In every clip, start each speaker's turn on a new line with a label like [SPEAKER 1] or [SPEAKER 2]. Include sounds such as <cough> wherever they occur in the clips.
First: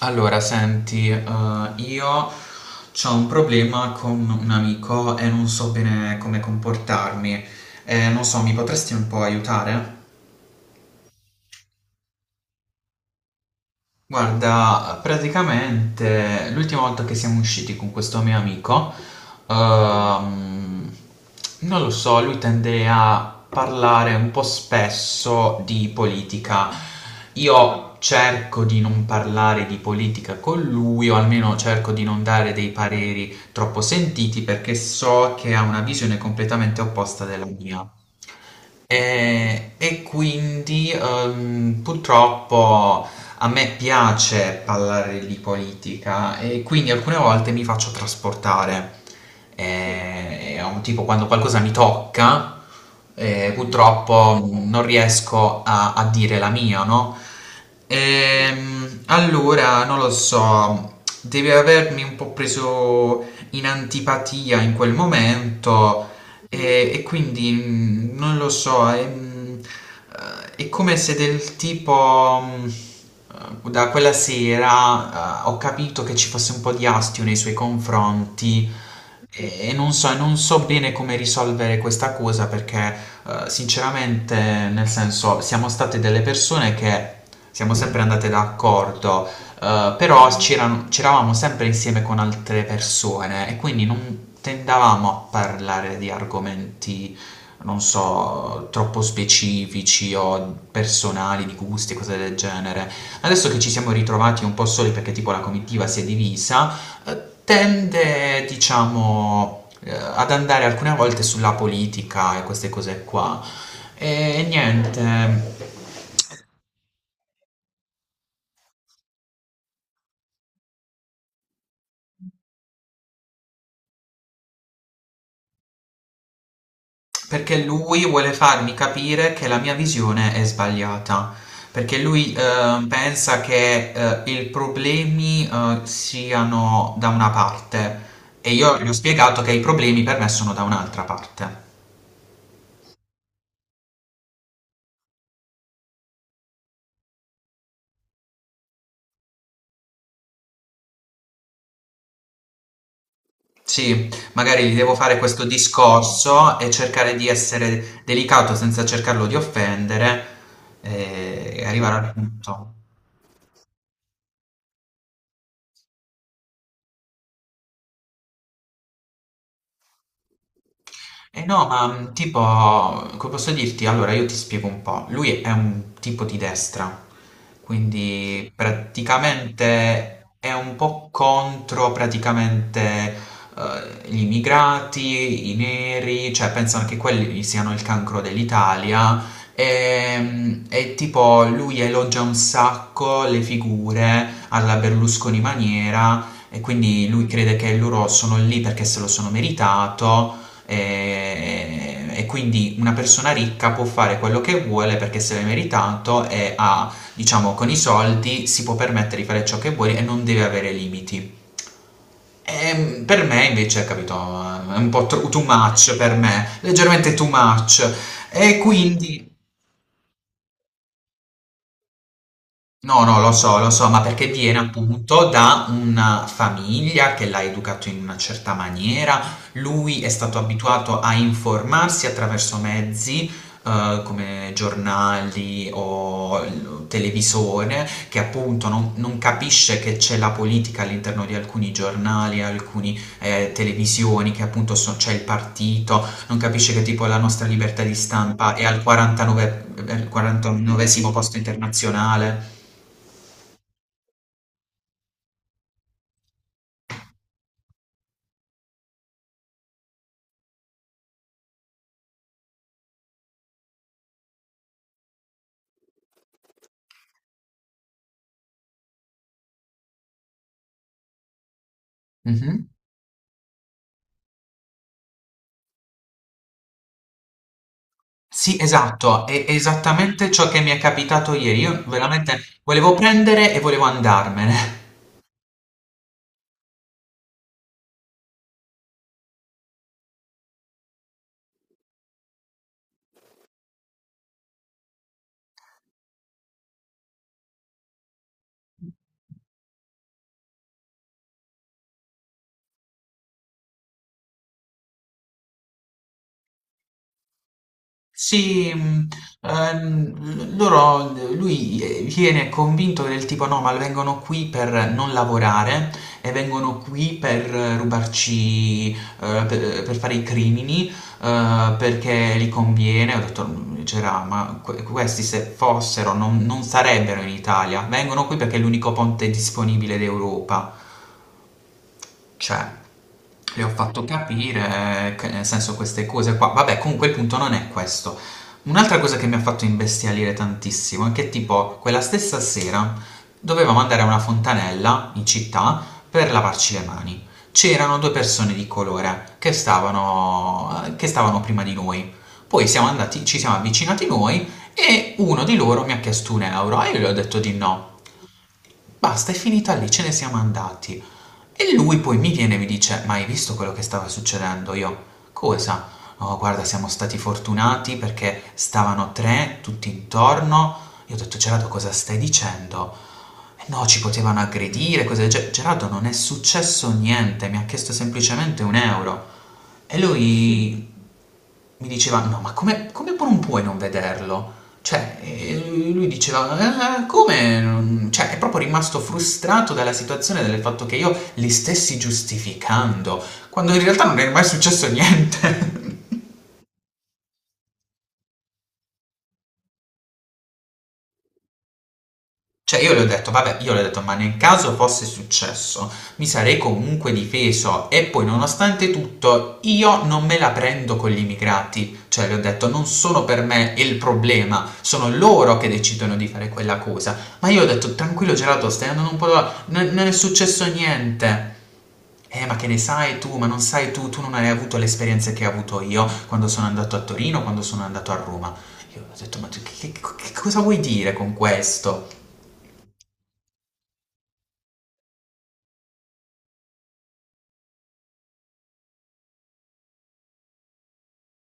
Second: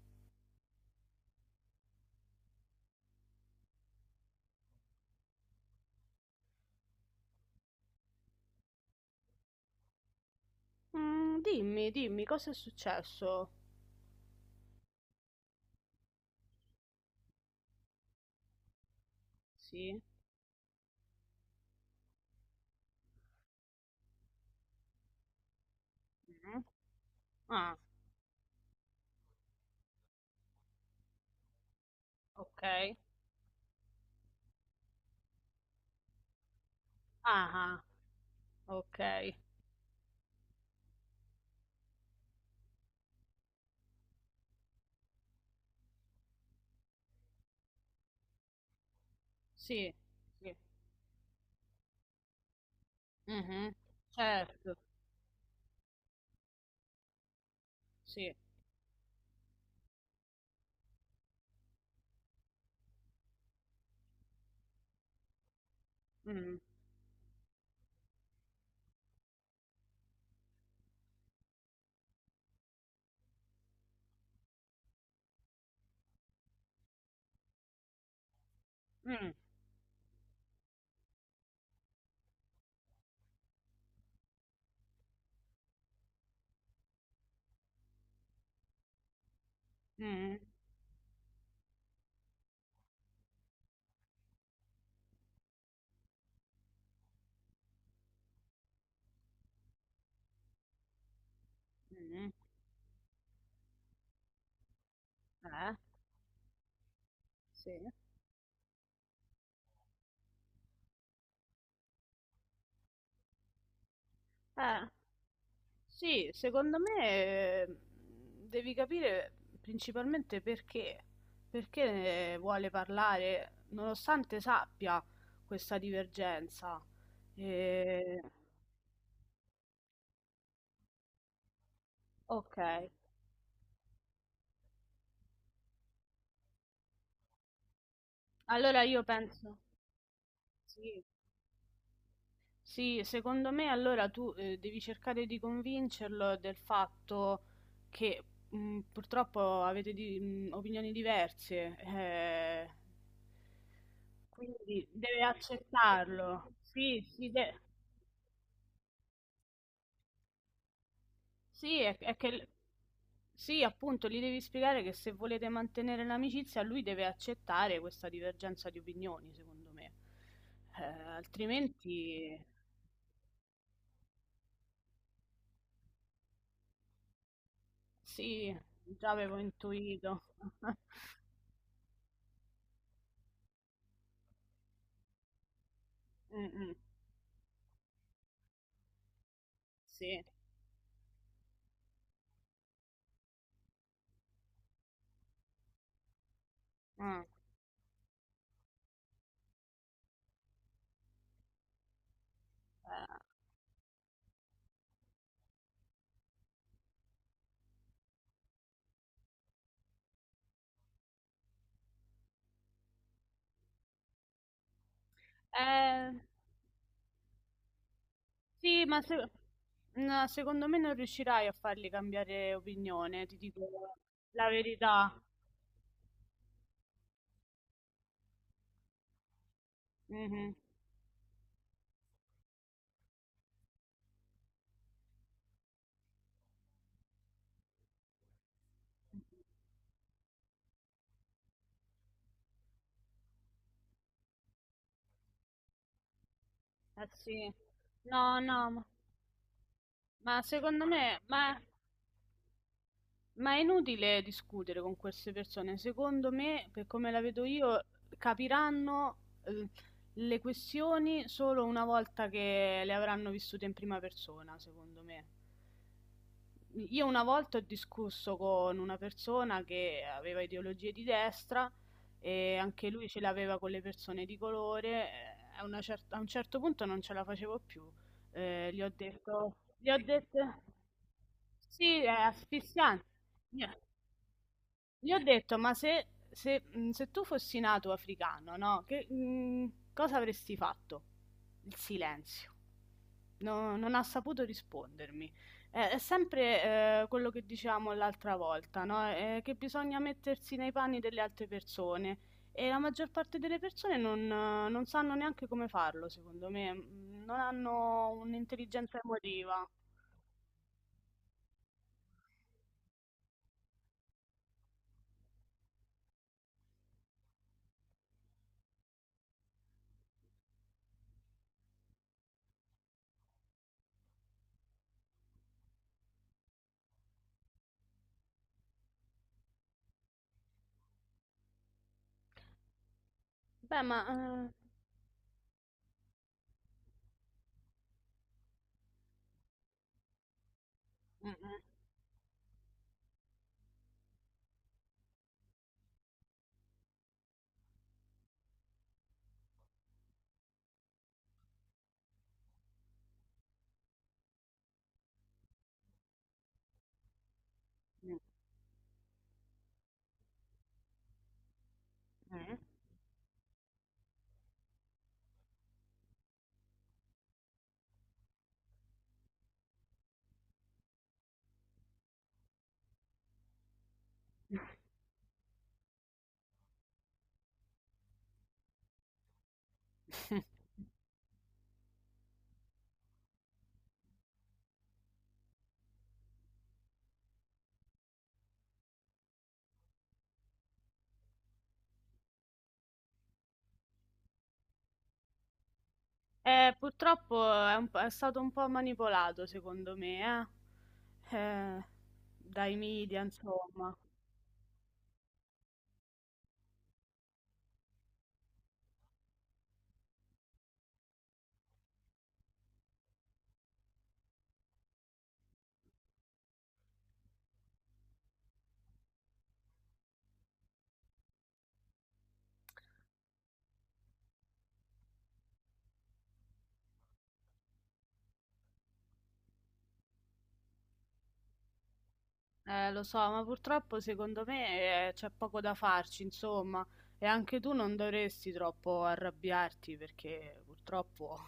[SPEAKER 1] Allora, senti, io ho un problema con un amico e non so bene come comportarmi. Non so, mi potresti un po' aiutare?
[SPEAKER 2] Mm, dimmi, dimmi, cosa è successo?
[SPEAKER 1] Guarda, praticamente l'ultima volta che siamo usciti con questo mio amico,
[SPEAKER 2] Sì?
[SPEAKER 1] ehm, non lo so, lui tende a parlare un po' spesso di
[SPEAKER 2] Mhm.
[SPEAKER 1] politica.
[SPEAKER 2] Ah,
[SPEAKER 1] Io cerco di non parlare di politica con lui, o almeno cerco di non dare
[SPEAKER 2] ok.
[SPEAKER 1] dei pareri troppo sentiti perché so che ha una visione completamente opposta della
[SPEAKER 2] Ah, ah,
[SPEAKER 1] mia.
[SPEAKER 2] ok.
[SPEAKER 1] E quindi purtroppo a me piace parlare di politica e quindi alcune volte mi faccio trasportare.
[SPEAKER 2] Sì, sì.
[SPEAKER 1] È un tipo quando qualcosa mi tocca,
[SPEAKER 2] Mhm.
[SPEAKER 1] purtroppo
[SPEAKER 2] Certo,
[SPEAKER 1] non riesco a dire la mia, no?
[SPEAKER 2] sì.
[SPEAKER 1] Allora, non lo so, deve avermi un po' preso in antipatia in quel momento
[SPEAKER 2] Mm,
[SPEAKER 1] e quindi non lo so, è come se del tipo, da quella sera, ho capito che ci fosse un po' di astio nei suoi confronti
[SPEAKER 2] mm,
[SPEAKER 1] e non so, bene come risolvere questa cosa perché, sinceramente, nel senso, siamo state delle persone che siamo sempre andate d'accordo, però
[SPEAKER 2] mm,
[SPEAKER 1] c'eravamo sempre insieme con altre persone e quindi non tendavamo a parlare di argomenti, non so, troppo specifici o personali, di gusti e cose
[SPEAKER 2] mm.
[SPEAKER 1] del genere. Adesso che ci siamo ritrovati un po' soli perché tipo la
[SPEAKER 2] Eh,
[SPEAKER 1] comitiva si è divisa,
[SPEAKER 2] sì.
[SPEAKER 1] tende, diciamo, ad andare alcune volte sulla politica e queste cose qua. E
[SPEAKER 2] Eh,
[SPEAKER 1] niente,
[SPEAKER 2] sì, secondo me eh, devi capire principalmente perché. Perché vuole parlare, nonostante sappia questa divergenza.
[SPEAKER 1] perché lui
[SPEAKER 2] Eh,
[SPEAKER 1] vuole farmi capire che la mia visione è sbagliata, perché lui
[SPEAKER 2] ok.
[SPEAKER 1] pensa che i problemi siano da una parte e io
[SPEAKER 2] Allora
[SPEAKER 1] gli ho
[SPEAKER 2] io
[SPEAKER 1] spiegato che
[SPEAKER 2] penso,
[SPEAKER 1] i problemi per me sono da un'altra
[SPEAKER 2] sì,
[SPEAKER 1] parte.
[SPEAKER 2] sì, secondo me allora tu devi cercare di convincerlo del fatto che purtroppo avete opinioni diverse,
[SPEAKER 1] Sì, magari gli
[SPEAKER 2] quindi
[SPEAKER 1] devo fare
[SPEAKER 2] deve
[SPEAKER 1] questo
[SPEAKER 2] accettarlo.
[SPEAKER 1] discorso e
[SPEAKER 2] Sì,
[SPEAKER 1] cercare di
[SPEAKER 2] sì,
[SPEAKER 1] essere delicato senza cercarlo di offendere e
[SPEAKER 2] sì,
[SPEAKER 1] arrivare
[SPEAKER 2] è,
[SPEAKER 1] al
[SPEAKER 2] è che
[SPEAKER 1] punto.
[SPEAKER 2] sì, appunto, gli devi spiegare che se volete mantenere l'amicizia, lui deve accettare questa divergenza di opinioni, secondo me. Eh,
[SPEAKER 1] Eh no, ma tipo,
[SPEAKER 2] altrimenti
[SPEAKER 1] come posso dirti? Allora, io ti spiego un po'. Lui è un tipo di destra, quindi
[SPEAKER 2] Sì, già avevo intuito.
[SPEAKER 1] praticamente è un
[SPEAKER 2] <laughs>
[SPEAKER 1] po' contro praticamente gli immigrati, i neri, cioè
[SPEAKER 2] Mh-mh,
[SPEAKER 1] pensano che quelli siano il cancro dell'Italia. E,
[SPEAKER 2] sì.
[SPEAKER 1] mh, e tipo, lui elogia un sacco le figure alla Berlusconi maniera, e quindi
[SPEAKER 2] Mh.
[SPEAKER 1] lui crede che loro sono lì perché se lo sono meritato. E quindi una persona ricca può fare quello che vuole perché se l'è meritato e ha, diciamo, con i soldi si può permettere di fare ciò che vuole e non deve avere limiti. E per me invece, capito, è un po' too much
[SPEAKER 2] Eh,
[SPEAKER 1] per
[SPEAKER 2] eh,
[SPEAKER 1] me, leggermente too much. E
[SPEAKER 2] sì, ma se
[SPEAKER 1] quindi.
[SPEAKER 2] no, secondo me non riuscirai a farli cambiare
[SPEAKER 1] No, no,
[SPEAKER 2] opinione, ti dico
[SPEAKER 1] lo so, ma perché
[SPEAKER 2] la
[SPEAKER 1] viene
[SPEAKER 2] verità.
[SPEAKER 1] appunto da una famiglia che l'ha educato in una certa maniera, lui è stato
[SPEAKER 2] Mh-mh.
[SPEAKER 1] abituato a informarsi attraverso mezzi come giornali o televisore, che appunto non capisce che c'è la politica all'interno di alcuni giornali, alcune televisioni, che appunto c'è il partito, non capisce che tipo
[SPEAKER 2] Eh
[SPEAKER 1] la nostra
[SPEAKER 2] sì.
[SPEAKER 1] libertà di
[SPEAKER 2] No,
[SPEAKER 1] stampa è
[SPEAKER 2] no,
[SPEAKER 1] al
[SPEAKER 2] ma
[SPEAKER 1] 49,
[SPEAKER 2] ma secondo
[SPEAKER 1] 49esimo
[SPEAKER 2] me
[SPEAKER 1] posto
[SPEAKER 2] ma
[SPEAKER 1] internazionale.
[SPEAKER 2] Ma è inutile discutere con queste persone, secondo me, per come la vedo io, capiranno eh, le questioni solo una volta che le avranno vissute in prima persona, secondo me. Io una volta ho discusso con una persona che aveva ideologie di destra
[SPEAKER 1] Mh-mh.
[SPEAKER 2] e anche lui ce l'aveva con le persone di colore, a un certo punto non ce la facevo più.
[SPEAKER 1] Sì,
[SPEAKER 2] Ehm, gli ho
[SPEAKER 1] esatto, è
[SPEAKER 2] detto gli ho
[SPEAKER 1] esattamente
[SPEAKER 2] detto
[SPEAKER 1] ciò che mi è capitato ieri. Io
[SPEAKER 2] sì, è
[SPEAKER 1] veramente volevo
[SPEAKER 2] asfissiante.
[SPEAKER 1] prendere e
[SPEAKER 2] Gli ho
[SPEAKER 1] volevo andarmene.
[SPEAKER 2] gli ho detto, ma se tu fossi nato africano, no? Che, cosa avresti fatto? Il silenzio. Non ha saputo rispondermi. È sempre quello che diciamo l'altra volta, no? Che bisogna mettersi nei panni delle altre persone e la maggior parte delle persone non, non sanno neanche come farlo, secondo me. Non hanno
[SPEAKER 1] Sì,
[SPEAKER 2] un'intelligenza emotiva.
[SPEAKER 1] lui viene convinto del tipo no, ma vengono qui per non lavorare e vengono qui per rubarci, per fare i crimini, perché li conviene. Ho detto, "C'era, ma questi se fossero non sarebbero in Italia, vengono qui perché è l'unico ponte disponibile d'Europa. Cioè, le ho
[SPEAKER 2] Beh,
[SPEAKER 1] fatto capire che nel senso queste cose qua. Vabbè, comunque il punto non è questo. Un'altra cosa che mi ha fatto imbestialire tantissimo è che
[SPEAKER 2] mm,
[SPEAKER 1] tipo quella stessa sera dovevamo andare a una fontanella in città per lavarci le mani. C'erano due persone di colore che stavano prima di noi. Poi siamo andati, ci siamo avvicinati noi e uno di loro mi ha chiesto un euro e io gli ho detto di no.
[SPEAKER 2] mm,
[SPEAKER 1] Basta, è finita lì, ce ne siamo andati. E lui poi mi viene e mi dice, ma hai visto quello che stava succedendo? Io, cosa? Oh, guarda, siamo stati fortunati perché stavano tre tutti intorno. Io ho detto, Gerardo, cosa stai dicendo? "Eh no, ci potevano
[SPEAKER 2] mm, mm.
[SPEAKER 1] aggredire, cose del genere. Gerardo, non è successo niente, mi ha chiesto semplicemente un euro. E lui
[SPEAKER 2] <laughs>
[SPEAKER 1] mi diceva, no, ma non puoi non vederlo? Cioè, e lui diceva, come? Cioè, è proprio rimasto frustrato dalla situazione, del fatto che io li stessi giustificando, quando in realtà non è mai successo niente. <laughs>
[SPEAKER 2] Purtroppo è stato un po' manipolato, secondo me, eh? Dai
[SPEAKER 1] Cioè io le ho
[SPEAKER 2] media,
[SPEAKER 1] detto, vabbè, io le ho
[SPEAKER 2] insomma.
[SPEAKER 1] detto, ma nel caso fosse successo, mi sarei comunque difeso e poi nonostante tutto io non me la prendo con gli immigrati, cioè le ho detto, non sono per me il problema, sono loro che decidono di fare quella cosa, ma io ho detto, tranquillo Gerardo, stai andando un po', non è successo niente. Ma che ne sai tu? Ma non sai tu non hai avuto le esperienze che ho avuto io quando sono andato a Torino, quando sono andato a Roma. Io ho detto, ma tu che cosa vuoi dire con questo?
[SPEAKER 2] Lo so, ma purtroppo secondo me c'è poco da farci, insomma. E anche tu non dovresti troppo arrabbiarti perché purtroppo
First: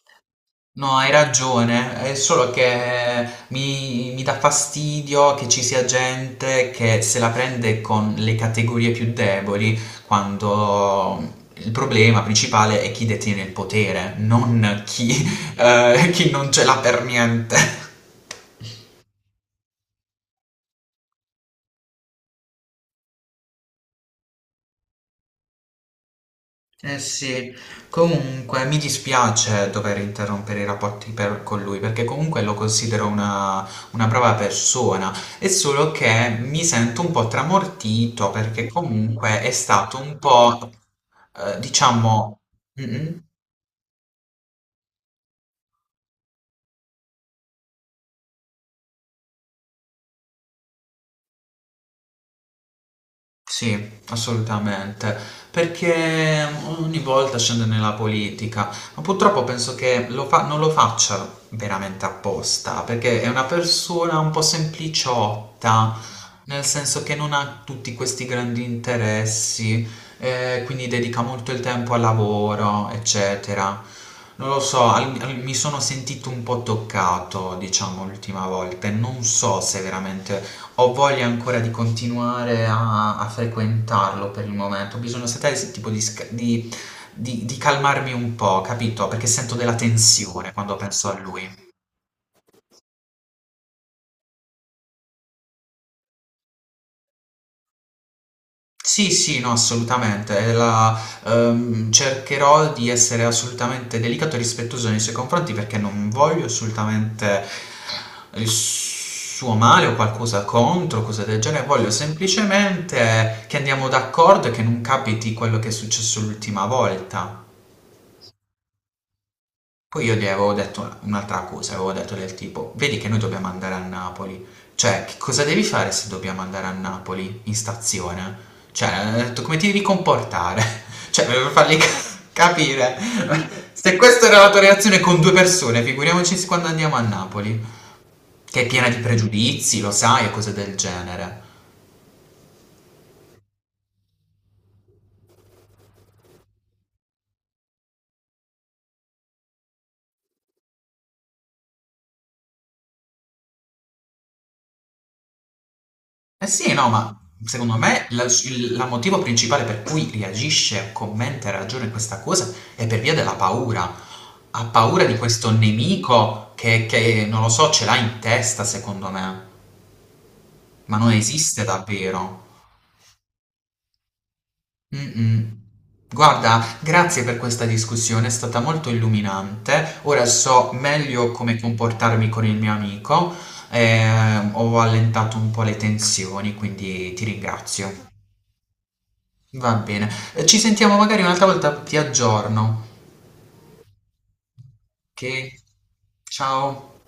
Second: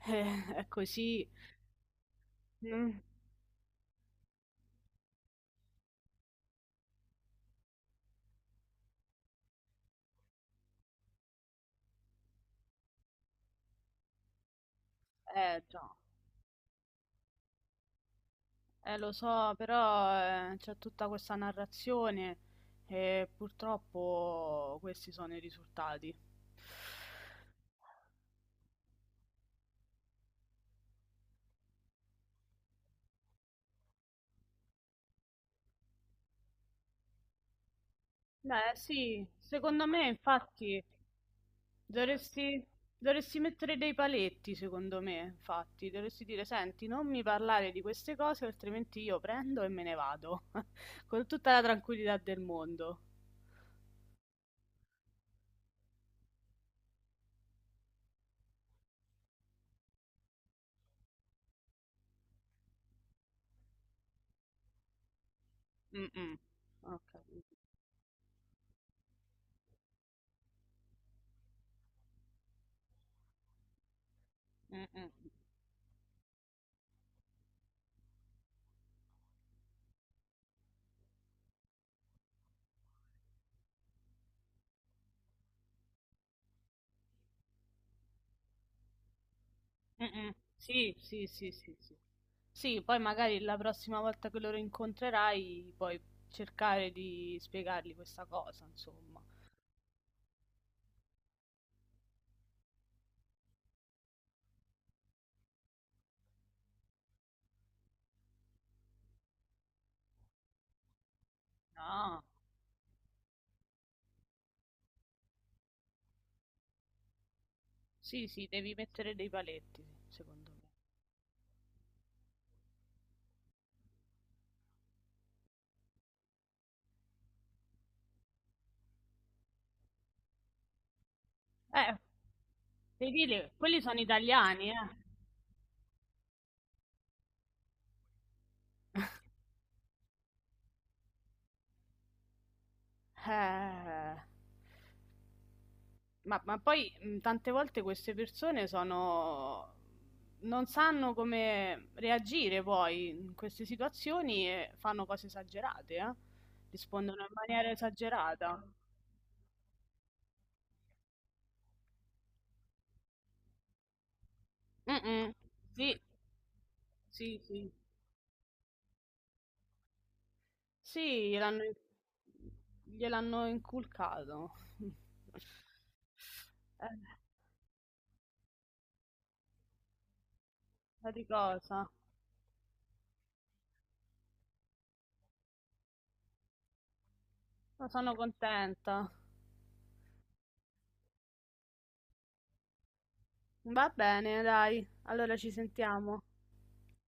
[SPEAKER 2] <laughs> è
[SPEAKER 1] No, hai
[SPEAKER 2] così.
[SPEAKER 1] ragione, è solo
[SPEAKER 2] Mm.
[SPEAKER 1] che mi dà fastidio che ci sia gente che se la prende con le categorie più deboli, quando il problema principale è chi detiene il potere, non chi,
[SPEAKER 2] Già.
[SPEAKER 1] eh, chi non ce l'ha per niente.
[SPEAKER 2] Lo so, però c'è tutta questa narrazione e purtroppo questi sono i risultati.
[SPEAKER 1] Eh sì, comunque mi dispiace dover interrompere i rapporti con lui perché comunque lo considero una brava persona, è solo che mi sento un po' tramortito perché
[SPEAKER 2] Beh, sì,
[SPEAKER 1] comunque è
[SPEAKER 2] secondo
[SPEAKER 1] stato
[SPEAKER 2] me,
[SPEAKER 1] un po',
[SPEAKER 2] infatti,
[SPEAKER 1] diciamo,
[SPEAKER 2] dovresti,
[SPEAKER 1] mm,
[SPEAKER 2] dovresti mettere dei paletti, secondo me, infatti, dovresti dire, senti, non mi parlare di queste cose, altrimenti io prendo e me ne vado, <laughs> con tutta la tranquillità del mondo.
[SPEAKER 1] sì, assolutamente, perché ogni volta scende nella politica, ma purtroppo penso che non lo faccia veramente apposta, perché è una persona un po' sempliciotta,
[SPEAKER 2] Mm-mm.
[SPEAKER 1] nel
[SPEAKER 2] Ho
[SPEAKER 1] senso che non
[SPEAKER 2] capito.
[SPEAKER 1] ha tutti questi grandi interessi, quindi dedica molto il tempo al lavoro, eccetera. Non lo so,
[SPEAKER 2] Mm-mm.
[SPEAKER 1] mi sono sentito un po' toccato, diciamo, l'ultima volta e non so se veramente ho voglia ancora di continuare a frequentarlo per il momento. Ho bisogno, sai, s tipo di sca di calmarmi un po', capito, perché sento della
[SPEAKER 2] Mm-mm.
[SPEAKER 1] tensione quando
[SPEAKER 2] Sì,
[SPEAKER 1] penso a
[SPEAKER 2] sì, sì,
[SPEAKER 1] lui.
[SPEAKER 2] sì, sì. Sì, poi magari la prossima volta che loro incontrerai, puoi cercare di spiegargli questa cosa,
[SPEAKER 1] Sì,
[SPEAKER 2] insomma.
[SPEAKER 1] sì, no, assolutamente. È la Cercherò di essere assolutamente delicato e rispettoso nei suoi confronti perché non voglio assolutamente il suo male o qualcosa contro, cose del genere. Voglio
[SPEAKER 2] No.
[SPEAKER 1] semplicemente che andiamo d'accordo e che non capiti quello che è successo l'ultima volta.
[SPEAKER 2] Sì, sì, devi mettere dei paletti,
[SPEAKER 1] Poi io gli
[SPEAKER 2] secondo
[SPEAKER 1] avevo
[SPEAKER 2] me.
[SPEAKER 1] detto un'altra cosa, avevo detto del tipo, vedi che noi dobbiamo andare a Napoli, cioè che cosa devi fare se dobbiamo andare a Napoli in stazione? Cioè, ho detto come ti devi comportare? <laughs> Cioè, per fargli
[SPEAKER 2] Eh,
[SPEAKER 1] <laughs> capire,
[SPEAKER 2] devi dire,
[SPEAKER 1] <laughs>
[SPEAKER 2] quelli
[SPEAKER 1] se
[SPEAKER 2] sono
[SPEAKER 1] questa era la tua
[SPEAKER 2] italiani, eh.
[SPEAKER 1] reazione con due persone, figuriamoci quando andiamo a Napoli, che è piena di pregiudizi, lo sai, e cose del genere.
[SPEAKER 2] Eh, ma poi tante volte queste persone non sanno come reagire poi in queste situazioni e fanno cose esagerate, eh.
[SPEAKER 1] Eh sì, no, ma
[SPEAKER 2] Rispondono in maniera
[SPEAKER 1] secondo me la-
[SPEAKER 2] esagerata.
[SPEAKER 1] il la motivo principale per cui reagisce, commenta e ragiona in questa cosa è per via della paura. Ha paura di
[SPEAKER 2] Mm-mm.
[SPEAKER 1] questo
[SPEAKER 2] Sì,
[SPEAKER 1] nemico che,
[SPEAKER 2] sì,
[SPEAKER 1] non lo so,
[SPEAKER 2] sì.
[SPEAKER 1] ce l'ha in testa, secondo me, ma non
[SPEAKER 2] Sì, gliel'hanno
[SPEAKER 1] esiste davvero.
[SPEAKER 2] gliel'hanno inculcato. <laughs>
[SPEAKER 1] Mm-mm. Guarda,
[SPEAKER 2] Eh.
[SPEAKER 1] grazie per questa discussione, è stata molto illuminante. Ora so
[SPEAKER 2] Ma di
[SPEAKER 1] meglio come
[SPEAKER 2] cosa?
[SPEAKER 1] comportarmi con il mio amico. Ho allentato un po' le tensioni, quindi ti
[SPEAKER 2] Ma
[SPEAKER 1] ringrazio.
[SPEAKER 2] sono contenta.
[SPEAKER 1] Va bene. Ci sentiamo magari un'altra volta, ti aggiorno.
[SPEAKER 2] Va bene, dai.
[SPEAKER 1] Ok?
[SPEAKER 2] Allora ci sentiamo.
[SPEAKER 1] Ciao.